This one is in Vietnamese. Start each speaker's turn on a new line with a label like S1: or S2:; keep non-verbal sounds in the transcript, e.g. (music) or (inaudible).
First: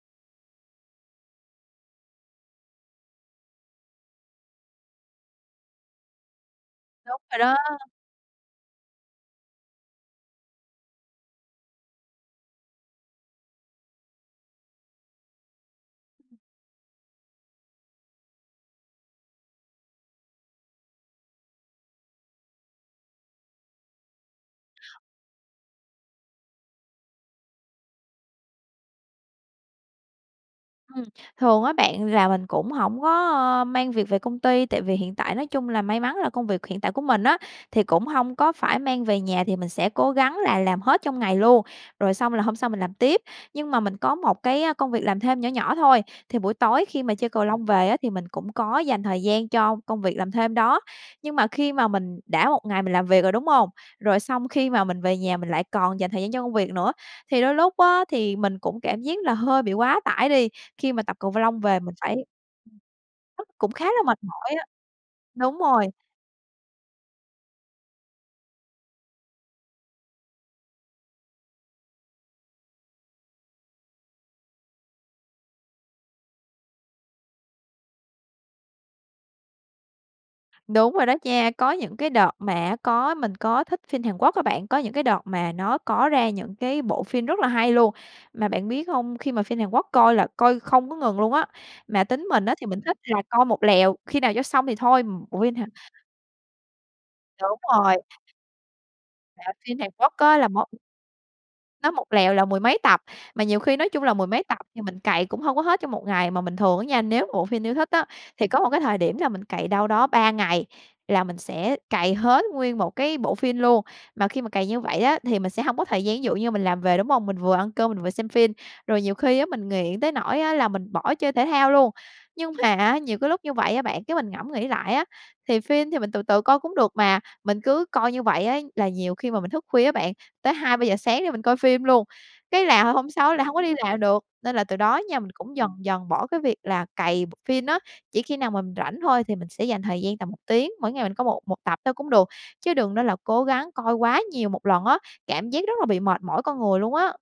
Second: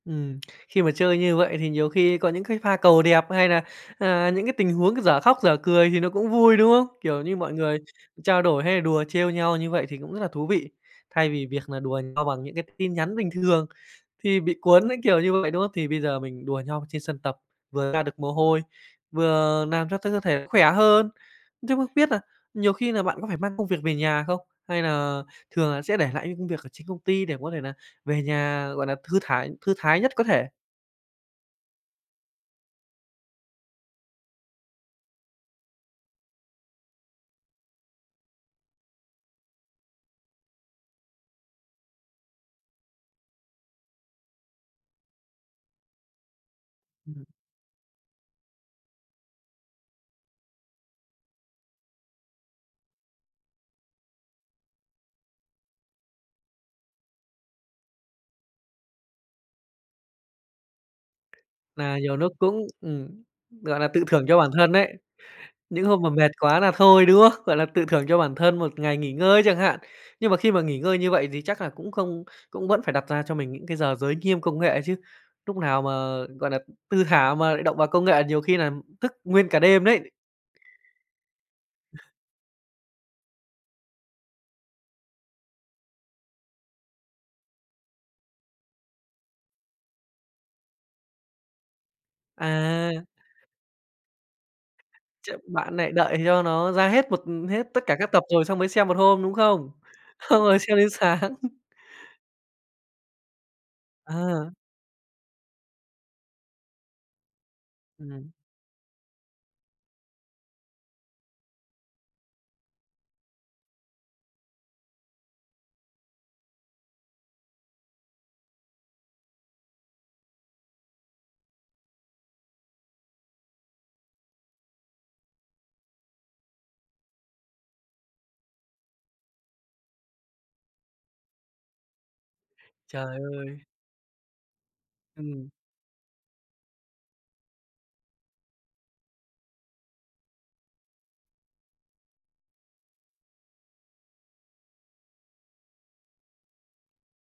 S1: Ừm, (smacks lips) khi mà chơi như vậy thì nhiều khi có những cái pha cầu đẹp, hay là, à, những cái tình huống dở khóc dở cười thì nó cũng vui, đúng không?
S2: Đúng
S1: Kiểu như,
S2: rồi
S1: mọi
S2: đó!
S1: người trao đổi hay là đùa trêu nhau như vậy thì cũng rất là thú vị. Thay vì việc nà đùa nhau bằng những cái tin nhắn bình thường thì bị cuốn cái kiểu như vậy, đúng không? Thì bây giờ mình đùa nhau trên sân tập, vừa ra được mồ hôi, vừa làm cho cho cơ thể cũng khỏe hơn, chứ không biết nà nhiều khi là bạn có phải mang công việc về nhà không? Hay nà thường là sẽ để lại những công việc ở trên công ty để mà có thể nà về nhà, gọi nà, thư thải thư thái nhất có thể?
S2: Ừm, thường á bạn là mình cũng hổng có, a, mang việc về công ty, tại vì hiện tại nói chung là may mắn là công việc hiện tại của mình á thì cũng hông có phải mang về nhà, thì mình sẽ cố gắng là làm hết trong ngày luôn, rồi xong là hôm sau mình làm tiếp. Nhưng mà mình có một cái công việc làm thêm nhỏ nhỏ thôi, thì buổi tối khi mà
S1: Ừm.
S2: chơi cầu lông về á thì mình cũng có dành thời gian cho công việc làm thêm đó. Nhưng mà khi mà mình đã một ngày mình làm việc rồi, đúng hông? Rồi xong khi mà mình về nhà mình lại còn dành thời gian cho công việc nữa, thì đôi lúc á thì mình cũng cảm giác là hơi bị quá tải đi, khi mà tập cầu v lông về mình
S1: Nà
S2: phải
S1: nhiều núc cũng
S2: ừm,
S1: ừm,
S2: thức cũng
S1: gọi
S2: khá
S1: là,
S2: là
S1: tự
S2: mệt
S1: thưởng cho bản
S2: mỏi á.
S1: thân ấy.
S2: Đúng
S1: Những
S2: rồi.
S1: hôm mà mệt quá là thôi, đúng không? Gọi là tự thưởng cho bản thân một ngày nghỉ ngơi chẳng hạn. Nhưng mà khi mà nghỉ ngơi như vậy thì chắc là cũng không cũng vẫn phải đặt ra cho mình những cái giờ giới nghiêm công nghệ chứ. Núc nào mà, gọi nà, thư thả mà lại động vào công nghệ nhiều khi nà thức nguyên cả đêm đấy. Ờ.
S2: Đúng rồi đó nha. Có những cái đợt mà á có mình có thích phin Hàn Quốc á bạn, có những cái đợt mà nó có ra những cái bộ phin rất là hay luôn. Mà bạn biết hông? Khi mà phin Hàn Quốc coi là coi không có ngừng luôn á. Mà tính mình á thì mình
S1: À.
S2: thích là coi một lèo, khi nào cho xong thì thôi,
S1: Chắc
S2: bộ phim Hàn
S1: bạn nại đợi cho nó ra hết một
S2: Đúng
S1: hết tất
S2: rồi.
S1: cả các tập rồi xong mới xem 1 hôm, đúng
S2: Là
S1: không?
S2: phin Hàn Quốc á
S1: Xong
S2: là
S1: rồi
S2: một
S1: xem đến sáng. (laughs)
S2: Nó một lèo là mười mấy tập, mà nhiều khi nói chung là mười mấy
S1: À.
S2: tập thì mình cày cũng hông có hết trong một ngày mà mình thường á nha, nếu mà bộ phim yêu thích á,
S1: Ừm.
S2: thì có một cái thời điểm là mình cày đâu đó 3 ngày là mình sẽ cày hết nguyên một cái bộ phin luôn. Mà khi mà cày như vậy á thì mình sẽ hông có thời gian, ví dụ như mình làm về, đúng hông? Mình vừa ăn cơm mình vừa xem phin, rồi nhiều khi á mình nghiện tới nỗi á là mình bỏ chơi thể thao luôn. Nhưng mà, á, nhiều cái lúc như vậy á bạn, cái mình ngẫm nghĩ lại á, thì phin thì mình từ từ coi cũng được mà, mình cứ coi như vậy á là nhiều khi mà mình thức khuya á bạn, tới 2:00, 3:00 sáng để mình coi phim luôn. Cái là hôm
S1: Trời
S2: sau á là hông có
S1: ơi.
S2: đi làm được, nên là từ đó á nha mình
S1: Ừm.
S2: cũng dần dần bỏ cái việc là cày bộ phin á. Chỉ khi nào mình rảnh thôi thì mình sẽ dành thời gian tầm 1 tiếng, mỗi ngày mình coi một một tập thôi cũng được, chứ đừng nên là cố gắng coi quá nhiều một lần á, cảm giác rất là bị mệt mỏi con người luôn á.